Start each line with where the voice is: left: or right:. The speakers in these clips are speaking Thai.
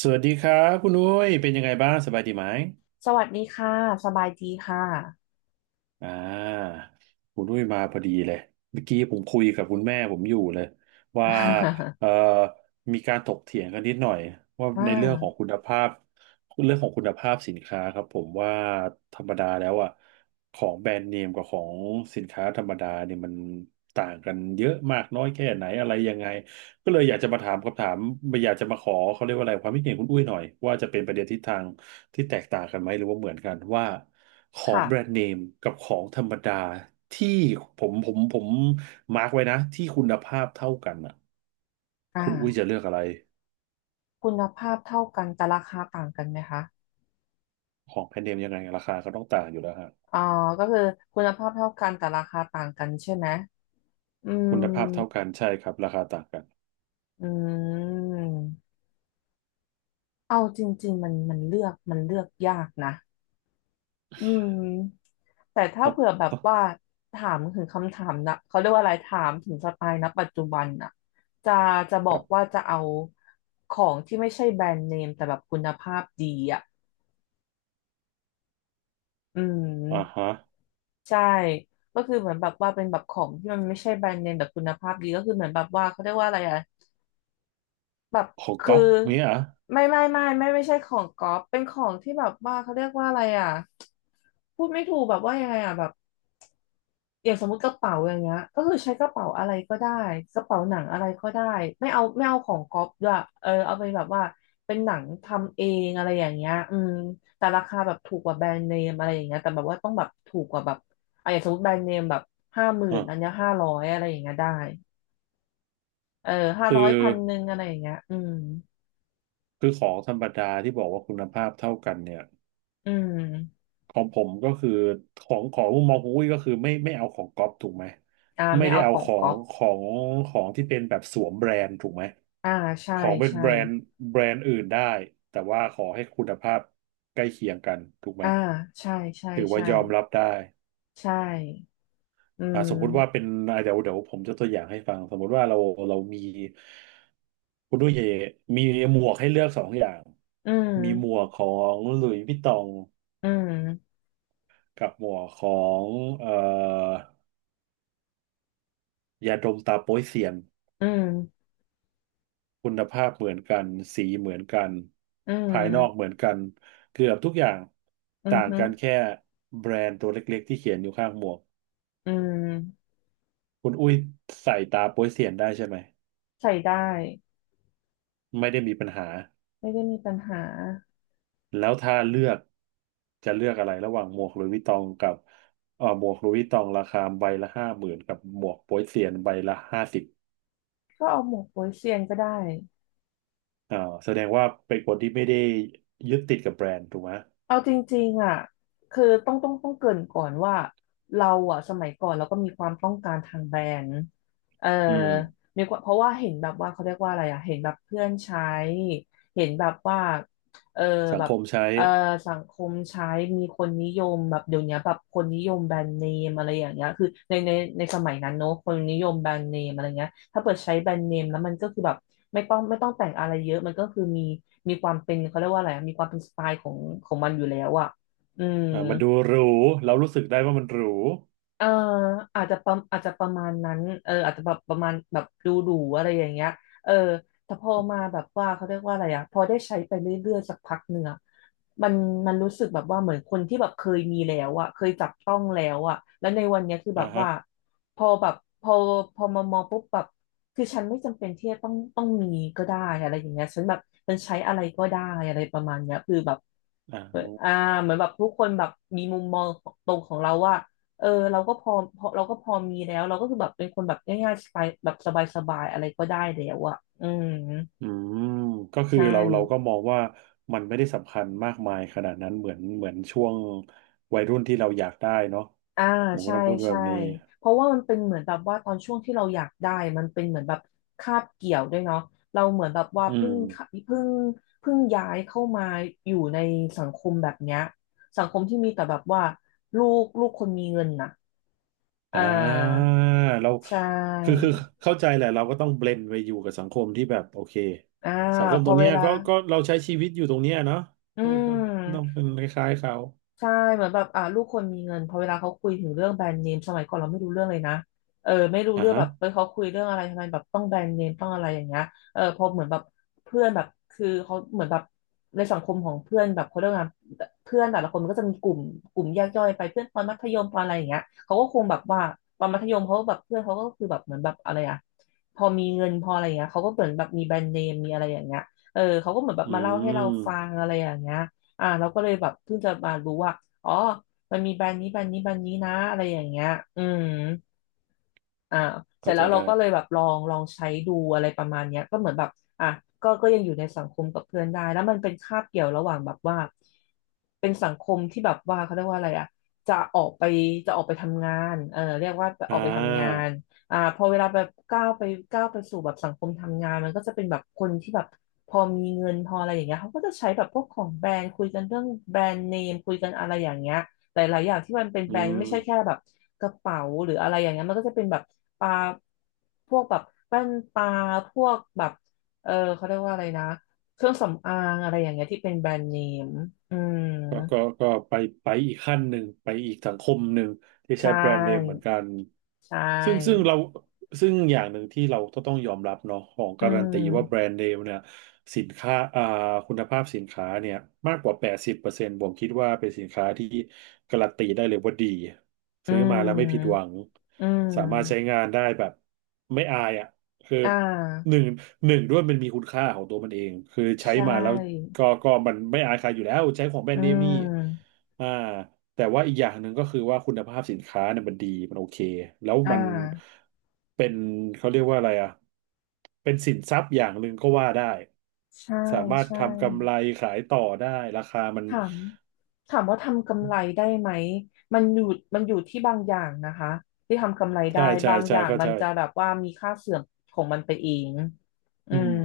right: สวัสดีครับคุณอุ้ยเป็นยังไงบ้างสบายดีไหม
left: สวัสดีค่ะสบายดีค่ะ
right: อ่าคุณอุ้ยมาพอดีเลยเมื่อกี้ผมคุยกับคุณแม่ผมอยู่เลยว่า เอ่อมีการถกเถียงกันนิดหน่อยว่า
left: อ่
right: ในเรื่องของ
left: า
right: คุณภาพเรื่องของคุณภาพสินค้าครับผมว่าธรรมดาแล้วอ่ะของแบรนด์เนมกับของสินค้าธรรมดาเนี่ยมันต่างกันเยอะมากน้อยแค่ไหนอะไรยังไง ก็เลยอยากจะมาถามคำถามอยากจะมาขอเขาเรียกว่าอะไรความคิดเห็นคุณอุ้ยหน่อยว่าจะเป็นประเด็นทิศทางที่แตกต่างกันไหมหรือว่าเหมือนกันว่าของแบรน
left: ค่ะ
right: ด์เนมกับของธรรมดาที่ผมมาร์กไว้นะที่คุณภาพเท่ากันอ่ะ
left: อ่
right: คุณอุ้ยจะ
left: า
right: เลือกอะไร
left: คุณภาพเท่ากันแต่ราคาต่างกันไหมคะ
right: ของแบรนด์เนมยังไงราคาก็ต้องต่างอยู่แล้วฮะ
left: อ่าก็คือคุณภาพเท่ากันแต่ราคาต่างกันใช่ไหมอืม
right: คุณภาพเท่ากันใช่ครับราคาต่างกัน
left: อืม เอาจริงๆมันเลือกยากนะ อืม แต่ถ้า
right: ออบ
left: เผื่อแบบ
right: อ๊อบ
left: ว่าถามถึงคำถามนะเขาเรียกว่าอะไรถามถึงสไตล์ณปัจจุบันน่ะจะจะบอ
right: ครั
left: กว่า
right: บ
left: จะเอาของที่ไม่ใช่แบรนด์เนมแต่แบบคุณภาพดีอ่ะ อื
right: อ่า
left: ม
right: ฮะ
left: ใช่ก็คือเหมือนแบบว่าเป็นแบบของที่มันไม่ใช่แบรนด์เนมแบบคุณภาพดีก็คือเหมือนแบบว่าเขาเรียกว่าอะไรอะแบบ
right: ของ
left: คื
right: ก๊
left: อ
right: อปเนี้ยเหรอ
left: ไม่ใช่ของก๊อปเป็นของที่แบบว่าเขาเรียกว่าอะไรอะพูดไม่ถูกแบบว่ายังไงอะแบบ อย่างสมมติกระเป๋าอย่างเงี้ยก็คือใช้กระเป๋าอะไรก็ได้กระเป๋าหนังอะไรก็ได้ไม่เอาของก๊อปด้วยเออเอาไปแบบว่าเป็นหนังทำเองอะไรอย่างเงี้ยอืมแต่ราคาแบบถูกกว่าแบรนด์เนมอะไรอย่างเงี้ยแต่แบบว่าต้องแบบถูกกว่าแบบอ่ะอย่างสมมติแบรนด์เนมแบบ50,000อัน
right: อ่ะ
left: เนี้ยห้าร้อยอะไรอย่างเงี้ยได้เออห้า
right: คื
left: ร้อย
right: อ
left: 1,100อะไรอย่างเงี้ยอืม
right: คือของธรรมดาที่บอกว่าคุณภาพเท่ากันเนี่ย
left: อืม
right: ของผมก็คือของมุมมองของอุ้ยก็คือไม่ไม่เอาของก๊อปถูกไหมไม่
left: ไม่
right: ได้
left: เอาข
right: เอา
left: อ
right: ข
left: ง
right: อ
left: ก๊
right: ง
left: อป
right: ของของที่เป็นแบบสวมแบรนด์ถูกไหม
left: อ่าใช่
right: ของเป็น
left: ใช่
right: แบรนด์แบรนด์อื่นได้แต่ว่าขอให้คุณภาพใกล้เคียงกันถูกไหม
left: อ่าใช่ใช่
right: ถือว่า
left: ใช่
right: ยอมรับได้
left: ใช่อื
right: อ่าสมมุติว่าเป็
left: ม
right: นอ่าเดี๋ยวผมจะตัวอย่างให้ฟังสมมุติว่าเราเรามีคุณด้วยเยมีหมวกให้เลือกสองอย่าง
left: อืม
right: มีหมวกของหลุยส์วิตตอง
left: อืม
right: กับหมวกของเอ่อ ยาดมตาโป๊ยเซียน
left: อืม
right: คุณภาพเหมือนกันสีเหมือนกัน
left: อื
right: ภายนอกเห
left: ม
right: มือนกันเกือบทุกอย่าง
left: อือ
right: ต่าง
left: ฮึ
right: กันแค่แบรนด์ตัวเล็กๆที่เขียนอยู่ข้างหมวก
left: อืม
right: คุณอุ้ยใส่ตาโป๊ยเซียนได้ใช่ไหม
left: ใส่ได้
right: ไม่ได้มีปัญหา
left: ไม่ได้มีปัญหา
right: แล้วถ้าเลือกจะเลือกอะไรระหว่างหมวกหลุยส์วิตตองกับหมวกหลุยส์วิตตองราคาใบละ50,000กับหมวกโป๊ยเซียนใบละ50
left: ก็เอาหมวกโป๊ยเซียนก็ได้
right: อ่าแสดงว่าเป็นคนที่ไม่ได้ยึดติดกับแบรนด์ถูกไหม
left: เอาจริงๆอ่ะคือต้องเกริ่นก่อนว่าเราอ่ะสมัยก่อนเราก็มีความต้องการทางแบรนด์เออ
right: อืม
left: มีความเพราะว่าเห็นแบบว่าเขาเรียกว่าอะไรอ่ะเห็นแบบเพื่อนใช้เห็นแบบว่าเออ
right: สั
left: แบ
right: งค
left: บ
right: มใช้
left: เอ่อสังคมใช้มีคนนิยมแบบเดี๋ยวนี้แบบคนนิยมแบรนด์เนมอะไรอย่างเงี้ยคือในสมัยนั้นเนอะคนนิยมแบรนด์เนมอะไรเงี้ยถ้าเปิดใช้แบรนด์เนมแล้วมันก็คือแบบไม่ต้องแต่งอะไรเยอะมันก็คือมีมีความเป็นเขาเรียกว่าอะไรอะมีความเป็นสไตล์ของของมันอยู่แล้วอ่ะอืม
right: มันดูหรูเรารู้สึกได้ว่ามันหรู
left: เอออาจจะประมาณนั้นเอออาจจะแบบประมาณแบบดูดูอะไรอย่างเงี้ยเออแต่พอมาแบบว่าเขาเรียกว่าอะไรอะพอได้ใช้ไปเรื่อยๆสักพักหนึ่งอะมันมันรู้สึกแบบว่าเหมือนคนที่แบบเคยมีแล้วอะเคยจับต้องแล้วอะแล้วในวันเนี้ยคือแบ
right: อ่า
left: บ
right: ฮะ
left: ว่าพอแบบพอพอมามองปุ๊บแบบคือฉันไม่จำเป็นที่จะต้องต้องมีก็ได้อะไรอย่างเงี้ยฉันแบบฉันใช้อะไรก็ได้อะไรประมาณเนี้ยคือแบบ
right: อ่า
left: เหมือน
right: ฮะ
left: เหมือนแบบทุกคนแบบมีมุมมองตรงของเราว่า เออเราก็พอเราก็พอมีแล้วเราก็คือแบบเป็นคนแบบง่ายๆสบายแบบสบายๆอะไรก็ได้แล้วอ่ะอืม
right: อืมก็คือ
left: ใช่
right: เราก็มองว่ามันไม่ได้สำคัญมากมายขนาดนั้นเหมือนช่วงวัยรุ่นที่เราอยากได้เนาะ
left: อ่า
right: ผมก็
left: ใช่
right: ต้องพูดแบ
left: ใช่
right: บนี้
left: เพราะว่ามันเป็นเหมือนแบบว่าตอนช่วงที่เราอยากได้มันเป็นเหมือนแบบคาบเกี่ยวด้วยเนาะเราเหมือนแบบว่า
right: อืม
left: เพิ่งเพิ่งย้ายเข้ามาอยู่ในสังคมแบบเนี้ยสังคมที่มีแต่แบบว่าลูกคนมีเงินน่ะอ่
right: อ่า
left: า
right: เรา
left: ใช่
right: คือเข้าใจแหละเราก็ต้องเบลนไปอยู่กับสังคมที่แบบโอเค
left: อ่า
right: สังคม
left: พ
right: ตร
left: อ
right: ง
left: เว
right: เนี้ย
left: ลา
right: ก็เราใช้ชีวิตอยู่ตรงเนี้ยเนาะ
left: อื
right: ก็ต้อง
left: ม
right: เป็นคล้ายๆเขา
left: ใช่เหมือนแบบลูกคนมีเงินพอเวลาเขาคุยถึงเรื่องแบรนด์เนมสมัยก่อนเราไม่รู้เรื่องเลยนะเออไม่รู้
right: อ่า
left: เรื่อง
right: ฮะ
left: แบบเออเขาคุยเรื่องอะไรทำไมแบบต้องแบรนด์เนมต้องอะไรอย่างเงี้ยเออพอเหมือนแบบเพื่อนแบบคือเขาเหมือนแบบในสังคมของเพื่อนแบบเขาเรียกว่าไงเพื่อนแต่ละคนมันก็จะมีกลุ่มแยกย่อยไปเพื่อนตอนมัธยมตอนอะไรอย่างเงี้ยเขาก็คงแบบว่าตอนมัธยมเขาก็แบบเพื่อนเขาก็คือแบบเหมือนแบบอะไรอะพอมีเงินพออะไรอย่างเงี้ยเขาก็เหมือนแบบมีแบรนด์เนมมีอะไรอย่างเงี้ยเออเขาก็เหมือนแบบ
right: อื
left: มาเล่าให้เรา
right: ม
left: ฟังอะไรอย่างเงี้ย เราก็เลยแบบเพิ่งจะมารู้ว่าอ๋อมันมีแบรนด์นี้แบรนด์นี้แบรนด์นี้นะอะไรอย่างเงี้ยอืม อ่าเสร็
right: เข้า
left: จ
right: ใจ
left: แล้วเรา
right: ได้
left: ก็เลยแบบลองใช้ดูอะไรประมาณเนี้ยก็เหมือนแบบอ่ะก็ยังอยู่ในสังคมกับเพื่อนได้แล้วมันเป็นคาบเกี่ยวระหว่างแบบว่าเป็นสังคมที่แบบว่าเขาเรียกว่าอะไรอ่ะจะออกไปจะออกไปทำงานเออเรียกว่าอ
right: อ่
left: อกไปทำงา
right: า
left: นอ่าพอเวลาแบบก้าวไปสู่แบบสังคมทำงานมันก็จะเป็นแบบคนที่แบบพอมีเงินพออะไรอย่างเงี้ยเขาก็จะใช้แบบพวกของแบรนด์คุยกันเรื่องแบรนด์เนมคุยกันอะไรอย่างเงี้ย หลายๆอย่างที่มันเป็น
right: อื
left: แบรนด์ไม่ใช่แค่
right: ม
left: แบบกระเป๋าหรืออะไรอย่างเงี้ยมันก็จะเป็นแบบปลาพวกแบบแว่นตาพวกแบบเออเขาเรียกว่าอะไรนะเครื่องสำอางอะไรอย่างเงี้ยที่เป็นแบรนด์เนมอืม
right: ก็ไปอีกขั้นหนึ่งไปอีกสังคมหนึ่งที่
left: ใช
right: ใช้แบรนด์เนมเหมือน
left: ่
right: กัน
left: ใช
right: ซึ่งซึ่ง
left: ่
right: เราซึ่งอย่างหนึ่งที่เราก็ต้องยอมรับเนาะของ
left: อื
right: การันตีว่าแบร
left: ม
right: นด์เนมเนี่ยสินค้าคุณภาพสินค้าเนี่ยมากกว่า80%ผมคิดว่าเป็นสินค้าที่การันตีได้เลยว่าดี
left: อื
right: ซื้อมาแล้วไม่ผิดหวั
left: ม
right: ง
left: อื
right: สามารถใช้
left: ม
right: งานได้แบบไม่อายอ่ะคือ
left: อ่
right: ห
left: า
right: นึ่งหนึ่งด้วยมันมีคุณค่าของตัวมันเองคือใช้
left: ใช
right: มาแล้ว
left: ่
right: ก็มันไม่อายใครอยู่แล้วใช้ของแบร
left: อื
right: นด์เนมนี่
left: ม
right: อ่าแต่ว่าอีกอย่างหนึ่งก็คือว่าคุณภาพสินค้าเนี่ยมันดีมันโอเคแล้ว
left: อ่
right: มัน
left: า
right: เป็นเขาเรียกว่าอะไรอ่ะเป็นสินทรัพย์อย่างหนึ่งก็ว่าได้
left: ใช่
right: สามารถ
left: ใช่
right: ทำกำไรขายต่อได้ราคามัน
left: ถาม ถามว่าทำกำไรได้ไหมมันอยู่มันอยู่ที่บางอย่างนะคะที่ทำกำไร
right: ใช่
left: ได้
right: ใช่
left: บาง
right: ใช่
left: อย่าง
right: เข้า
left: มั
right: ใจ
left: นจะแบบว่ามีค่าเสื่อมของมันไปเองอื
right: อืม
left: ม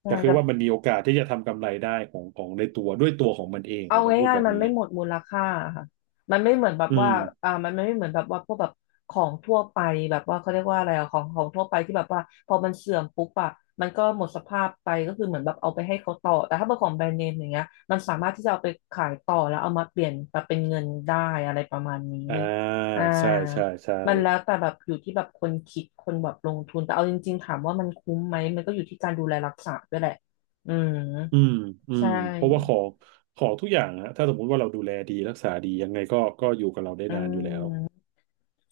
left: ใช่
right: แต่คื
left: แต่
right: อว่ามันมีโอกาสที่จะทำกำไรได้ของของในตัวด้วยตัวของมันเองผ
left: เอา
right: มต้องพูด
left: ง่าย
right: แบ
left: ๆ
right: บ
left: มัน
right: นี้
left: ไม่หมดมูลค่าค่ะมันไม่เหมือนแบบ
right: อื
left: ว่า
right: ม
left: อ่า มันไม่เหมือนแบบว่าพวกแบบของทั่วไปแบบว่าเขาเรียกว่าอะไรอะของของทั่วไปที่แบบว่าพอมันเสื่อมปุ๊บอะมันก็หมดสภาพไปก็คือเหมือนแบบเอาไปให้เขาต่อแต่ถ้าเป็นของแบรนด์เนมอย่างเงี้ยมันสามารถที่จะเอาไปขายต่อแล้วเอามาเปลี่ยนมาเป็นเงินได้อะไรประมาณนี้
right: อ่า
left: อ่า
right: ใช่ใช่ใช่
left: มันแล้วแต่แบบอยู่ที่แบบคนคิดคนแบบลงทุน แต่เอาจริงๆถามว่ามันคุ้มไหมมันก็อยู่ที่การดูแลรักษาด้วยแหละอืม
right: อืมอื
left: ใช่
right: มเพราะว่าของทุกอย่างฮะถ้าสมมุติว่าเราดูแลดีรักษาดียังไงก็อยู่กับเราได้
left: อื
right: นานอยู่
left: ม
right: แล้ว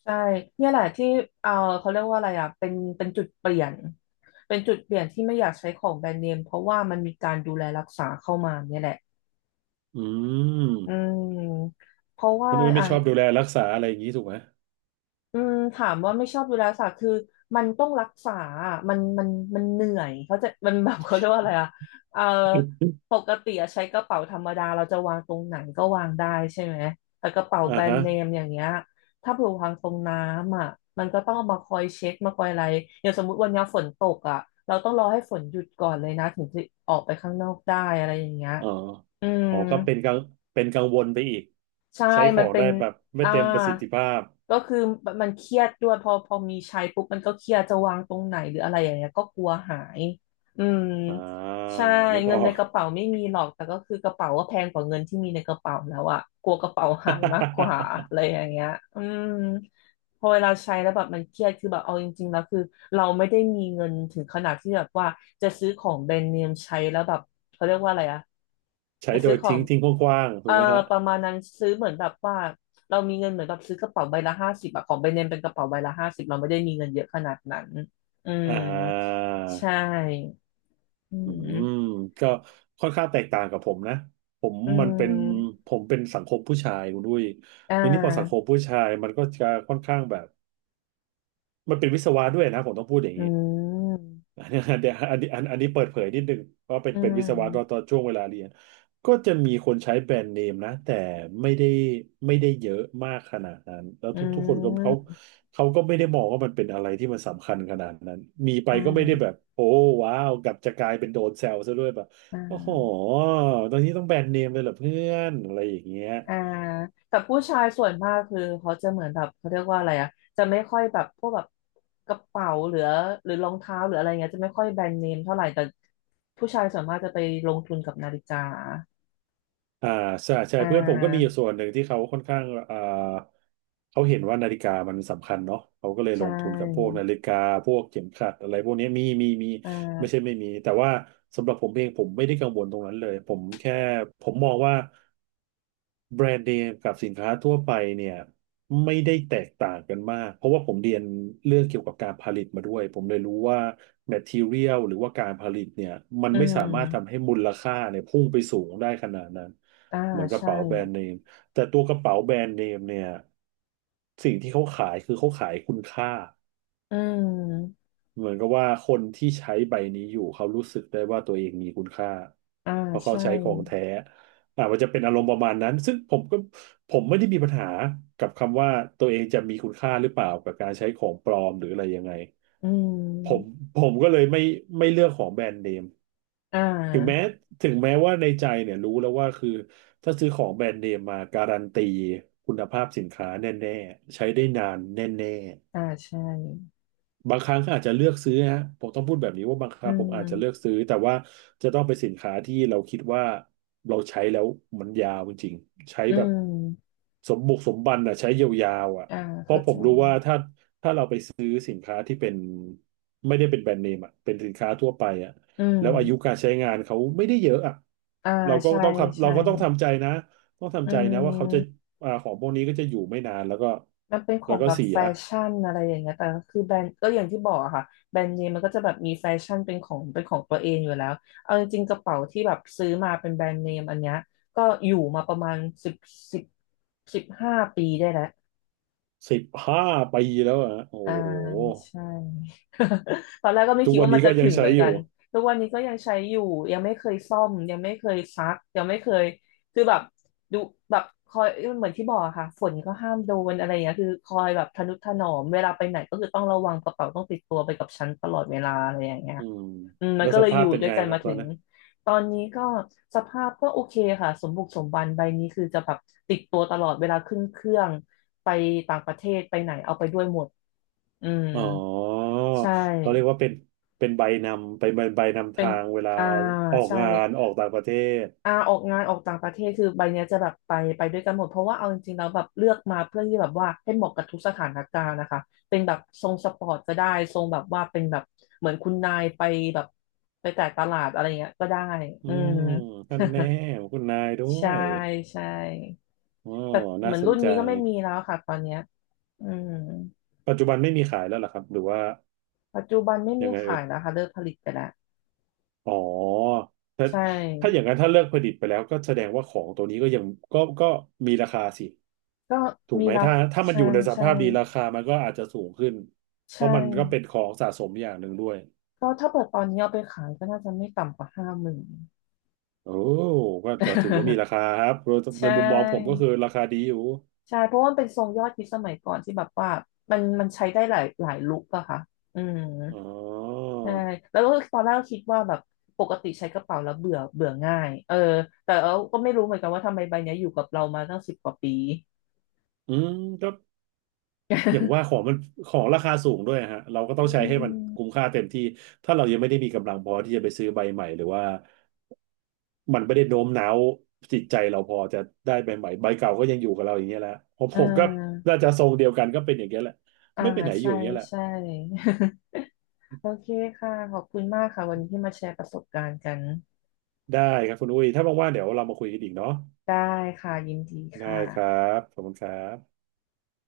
left: ใช่เนี่ยแหละที่เออเขาเรียกว่าอะไรอ่ะเป็นจุดเปลี่ยนเป็นจุดเปลี่ยนที่ไม่อยากใช้ของแบรนด์เนมเพราะว่ามันมีการดูแลรักษาเข้ามาเนี่ยแหละ
right: อืม
left: อืมเพราะ
right: คุ
left: ว่า
right: ณอุ้ยไม่
left: อ่ะ
right: ชอบดูแลรักษาอะไรอย่างนี้ถูกไหม
left: อืมถามว่าไม่ชอบดูแลสัตว์คือมันต้องรักษาอะมันเหนื่อยเขาใจะมัน แบบเขาเรียกว่าอะไรอ่ะเออป กติอะใช้กระเป๋าธรรมดาเราจะวางตรงไหนก็วางได้ใช่ไหมแต่กระเป๋า
right: อ่า
left: แบรน
right: ฮะ
left: ด์เนมอย่างเงี้ยถ้าเผื่อวางตรงน้ำอ่ะมันก็ต้องเอามาคอยเช็ดมาคอยอะไรอย่างสมมุติวันนี้ฝนตกอ่ะเราต้องรอให้ฝนหยุดก่อนเลยนะถึงจะออกไปข้างนอกได้อะไรอย่างเงี้ย
right: อ๋อ
left: อืม
right: อ๋อก็เป็นกังเป็นกังวลไปอีก
left: ใช่
right: ใช้ข
left: มั
right: อ
left: น
right: ง
left: เป็
right: ได้
left: น
right: แบบไม่
left: อ่า
right: เต็มประสิทธิภาพ
left: ก็คือมันเครียดด้วยพอมีใช้ปุ๊บมันก็เครียดจะวางตรงไหนหรืออะไรอย่างเงี้ยก็กลัวหายอืม
right: อ่า
left: ใช่
right: นึกอ
left: เงิน
right: อ
left: ใน
right: ก
left: กระเป๋าไม่มีหรอกแต่ก็คือกระเป๋าก็แพงกว่าเงินที่มีในกระเป๋าแล้วอะกลัวกระเป๋าหายมากกว่าอะ ไรอย่างเงี้ยอืมพอเวลาใช้แล้วแบบมันเครียดคือแบบเอาจริงๆแล้วคือเราไม่ได้มีเงินถึงขนาดที่แบบว่าจะซื้อของแบรนด์เนมใช้แล้วแบบเขาเรียกว่าอะไรอะ
right: ใช้
left: จะ
right: โด
left: ซื้อ
right: ย
left: ขอ
right: ทิ้
left: ง
right: งทิ้งกว้างๆถู
left: เอ่อ
right: กไหมฮะ
left: ประมาณนั้นซื้อเหมือนแบบว่าเรามีเงินเหมือนแบบซื้อกระเป๋าใบละห้าสิบอะของแบรนด์เนมเป็นกระเป๋าใบละห้าสิบเราไม่ได้มีเงินเยอะขนาดนั้น อื
right: อ่
left: ม ใช่
right: า
left: อื
right: อืม
left: ม
right: ก็ค่อนข้างแตกต่างกับผมนะผม
left: อื
right: มันเป็น
left: ม
right: ผมเป็นสังคมผู้ชายคุณด้วย
left: อ่
right: ทีนี้พอสังคม
left: า
right: ผู้ชายมันก็จะค่อนข้างแบบมันเป็นวิศวะด้วยนะผมต้องพูดอย่าง
left: อื
right: นี้
left: ม
right: อันนี้ อันเนี้อันนี้อันอันนี้เปิดเผยนิดนึงว่าเป็น
left: อื
right: เป็นวิศวะตอนต
left: ม
right: อนช่วงเวลาเรียนก็จะมีคนใช้แบรนด์เนมนะแต่ไม่ได้ไม่ได้เยอะมากขนาดนั้นแล้ว
left: อื
right: ทุกคนก็เขา
left: ม
right: เขาก็ไม่ได้มองว่ามันเป็นอะไรที่มันสำคัญขนาดนั้นมีไป
left: อ่
right: ก็ไม่ได้แบ
left: า
right: บโอ้ว้าวกลับจะกลายเป็นโดนแซวซะด้วยแบบ
left: อ่
right: โอ้โห
left: า
right: ตอนนี้ต้องแบรนด์เนมเลยเหรอเพื่อนอะไรอย่างเงี้ย
left: อ่าแต่ผู้ชายส่วนมากคือเขาจะเหมือนแบบเขาเรียกว่าอะไรอ่ะจะไม่ค่อยแบบพวกแบบกระเป๋าหรือหรือรองเท้าหรืออะไรเงี้ยจะไม่ค่อยแบรนด์เนมเท่าไหร่แต่ผู้ชายส่วนมากจะไปลงทุนกับนาฬิกา
right: อ่าใช่ใช่
left: อ่
right: เพื่อนผมก็มีอ
left: า
right: ยู่ส่วนหนึ่งที่เขาค่อนข้างอ่าเขาเห็นว่านาฬิกามันสำคัญเนาะเขาก็เลย
left: ใช
right: ลงทุนกับพวก
left: ่
right: นาฬิกาพวกเข็มขัดอะไรพวกนี้มี
left: อ่
right: ไม่ใช่
left: า
right: ไม่มีแต่ว่าสำหรับผมเองผมไม่ได้กังวลตรงนั้นเลยผมแค่ผมมองว่า แบรนด์เนมกับสินค้าทั่วไปเนี่ยไม่ได้แตกต่างกันมากเพราะว่าผมเรียนเรื่องเกี่ยวกับการผลิตมาด้วยผมเลยรู้ว่า material หรือว่าการผลิตเนี่ยมัน
left: อื
right: ไม่สา
left: ม
right: มารถทำให้มูลค่าเนี่ยพุ่งไปสูงได้ขนาดนั้น
left: อ่า
right: เหมือนกระ
left: ใช่
right: เป๋าแบรนด์เนมแต่ตัวกระเป๋าแบรนด์เนมเนี่ยสิ่งที่เขาขายคือเขาขายคุณค่า
left: อืม
right: เหมือนกับว่าคนที่ใช้ใบนี้อยู่เขารู้สึกได้ว่าตัวเองมีคุณค่า
left: อ่า
right: เพราะเขา
left: ใช่
right: ใช้ของแท้มันจะเป็นอารมณ์ประมาณนั้นซึ่งผมก็ผมไม่ได้มีปัญหากับคำว่าตัวเองจะมีคุณค่าหรือเปล่ากับการใช้ของปลอมหรืออะไรยังไง
left: อื
right: ผม
left: ม
right: ผมก็เลยไม่เลือกของแบรนด์เนม
left: อ่
right: ถึงแม้
left: า
right: ถึงแม้ว่าในใจเนี่ยรู้แล้วว่าคือถ้าซื้อของแบรนด์เนมมาการันตีคุณภาพสินค้าแน่ๆใช้ได้นานแน่
left: อ่าใช่
right: บางครั้งก็อาจจะเลือกซื้อนะฮะผมต้องพูดแบบนี้ว่าบางค
left: อื
right: รั้งผมอาจจะเลือก
left: ม
right: ซื้อแต่ว่าจะต้องเป็นสินค้าที่เราคิดว่าเราใช้แล้วมันยาวจริงๆใช้
left: อื
right: แบบ
left: ม
right: สมบุกสมบันอ่ะใช้ยาวๆอ่ะ
left: อ่า
right: เพราะ
left: เข้า
right: ผ
left: ใจ
right: มรู้ว่าถ้าสินค้าที่เป็นไม่ได้เป็นแบรนด์เนมอ่ะเป็นสินค้าทั่วไปอ่ะ
left: อื
right: แล้วอายุ
left: ม
right: การใช้งานเขาไม่ได้เยอะอ่ะ
left: อ่า
right: เราก็
left: ใช่
right: ต้องขับเรา
left: ใช่
right: ก็ต้องทำใจนะต้อง
left: อื
right: ทำใจนะว่าเขาจะ
left: ม
right: ของพวกนี้ก็จะอยู่ไม่นานแล้วก็
left: มันเป็นขอ
right: แล้ว
left: ง
right: ก็
left: แบบ
right: เสี
left: แฟ
right: ย
left: ชั่นอะไรอย่างเงี้ยแต่ก็คือแบรนด์ก็อย่างที่บอกอะค่ะแบรนด์เนมมันก็จะแบบมีแฟชั่นเป็นของเป็นของตัวเองอยู่แล้วเอาจริงๆกระเป๋าที่แบบซื้อมาเป็นแบรนด์เนมอันเนี้ยก็อยู่มาประมาณสิบสิบ15 ปีได้แล้ว
right: 15 ปีแล้วอ่ะโอ้
left: อ่า
right: โห
left: ใช่ ตอนแรกก็ไม่
right: ทุ
left: คิ
right: ก
left: ด
right: วัน
left: ว่ามั
right: นี้
left: น
right: ก็
left: จะ
right: ยั
left: ถึ
right: ง
left: งเห
right: ใช้
left: มือน
right: อ
left: กั
right: ยู่
left: นทุกวันนี้ก็ยังใช้อยู่ยังไม่เคยซ่อมยังไม่เคยซักยังไม่เคยคือแบบดูแบบคอยเหมือนที่บอกอะค่ะฝนก็ห้ามโดนอะไรอย่างเงี้ยคือคอยแบบทะนุถนอมเวลาไปไหนก็คือต้องระวังกระเป๋าต้องติดตัวไปกับฉันตลอดเวลาอะไรอย่างเงี้ย
right: อืม
left: อืมมัน
right: แล้ว
left: ก็
right: ส
left: เลยอ
right: ภาพ
left: ยู่
right: เป็น
left: ด้วย
right: ไง
left: กัน
right: ครั
left: มา
right: บตอ
left: ถึ
right: น
left: ง
right: นั้น
left: ตอนนี้ก็สภาพก็โอเคค่ะสมบุกสมบันใบนี้คือจะแบบติดตัวตลอดเวลาขึ้นเครื่องไปต่างประเทศไปไหนเอาไปด้วยหมด อื
right: อ๋อ
left: มใช่
right: เราเรียกว่าเป็นเป็นใบนำเป็นใบนำ
left: เป็น
right: ทางเวลา
left: อ่า
right: ออก
left: ใช่
right: งานออกต่างประเทศ
left: อ่าออกงานออกต่างประเทศคือใบเนี้ยจะแบบไปด้วยกันหมดเพราะว่าเอาจริงๆแล้วแบบเลือกมาเพื่อที่แบบว่าให้เหมาะกับทุกสถานการณ์นะคะเป็นแบบทรงสปอร์ตก็ได้ทรงแบบว่าเป็นแบบเหมือนคุณนายไปแบบไปแต่ตลาดอะไรเงี้ยก็ได้
right: อื
left: อืม
right: มท่านแน่คุณนายด้ ว
left: ใช่
right: ย
left: ใช่
right: อ๋อ
left: แต่เห
right: น่า
left: มือน
right: ส
left: รุ่
right: น
left: น
right: ใจ
left: นี้ก็ไม่มีแล้วค่ะตอนเนี้ยอืม
right: ปัจจุบันไม่มีขายแล้วเหรอครับหรือว่า
left: ปัจจุบันไม่
right: ยั
left: มี
right: งไงเอ่
left: ขา
right: ย
left: ยแล้วค่ะเลิกผลิตไปแล้ว
right: อ๋อถ้า
left: ใช่
right: ถ้าอย่างนั้นถ้าเลิกผลิตไปแล้วก็แสดงว่าของตัวนี้ก็ยังก็มีราคาสิ
left: ก็
right: ถูก
left: มี
right: ไหม
left: รา
right: ถ้า
left: คา
right: ถ้ามัน
left: ใช่
right: อยู่ในส
left: ใช่
right: ภาพดีราคามันก็อาจจะสูงขึ้นเพ
left: ใช่
right: ราะมันก็เป็นของสะสมอย่างหนึ่งด้วย
left: ก็ถ้าเปิดตอนนี้เอาไปขายก็น่าจะไม่ต่ำกว่า50,000
right: โอ้ก็จะถือว่ามีรา คาครับโดย
left: ใช
right: ในมุมมองผมก็
left: ่
right: คือราคาดีอยู่
left: ใช่เพราะว่ามันเป็นทรงยอดฮิตสมัยก่อนที่แบบว่ามันมันใช้ได้หลายหลายลุคอะค่ะอืม
right: อ๋อ
left: ใช่แล้วก็ตอนแรกก็คิดว่าแบบปกติใช้กระเป๋าแล้วเบื่อเบื่อง่ายเออแต่เราก็ไม่รู้เหมือนกันว่าทำไมใบเนี้ยอยู่กับเรามาตั้ง10 กว่าปี
right: อืมก็อย่างว่าของ มันของราคาสูงด้วยฮะเราก็ต้อ
left: อื
right: งใช้ให้มันคุ้ม
left: ม
right: ค่าเต็มที่ถ้าเรายังไม่ได้มีกำลังพอที่จะไปซื้อใบใหม่หรือว่ามันไม่ได้โน้มน้าวจิตใจเราพอจะได้ใบใหม่ใบเก่าก็ยังอยู่กับเราอย่างเงี้ยแหละผม
left: อ่
right: ผมก็
left: า
right: น่าจะทรงเดียวกันก็เป็นอย่างเงี้ยแหละ
left: อ่า
right: ไม่ไปไหนอยู่
left: ใช่
right: อย่างเงี้ยแหละ
left: ใช่ โอเคค่ะขอบคุณมากค่ะวันนี้ที่มาแชร์ประสบการณ์กัน
right: ได้ครับคุณอุ้ยถ้าว่างๆเดี๋ยวเรามาคุยกันอีกเนาะ
left: ได้ค่ะยินดีค
right: ได้ครั
left: ่ะ
right: บขอบคุณครับ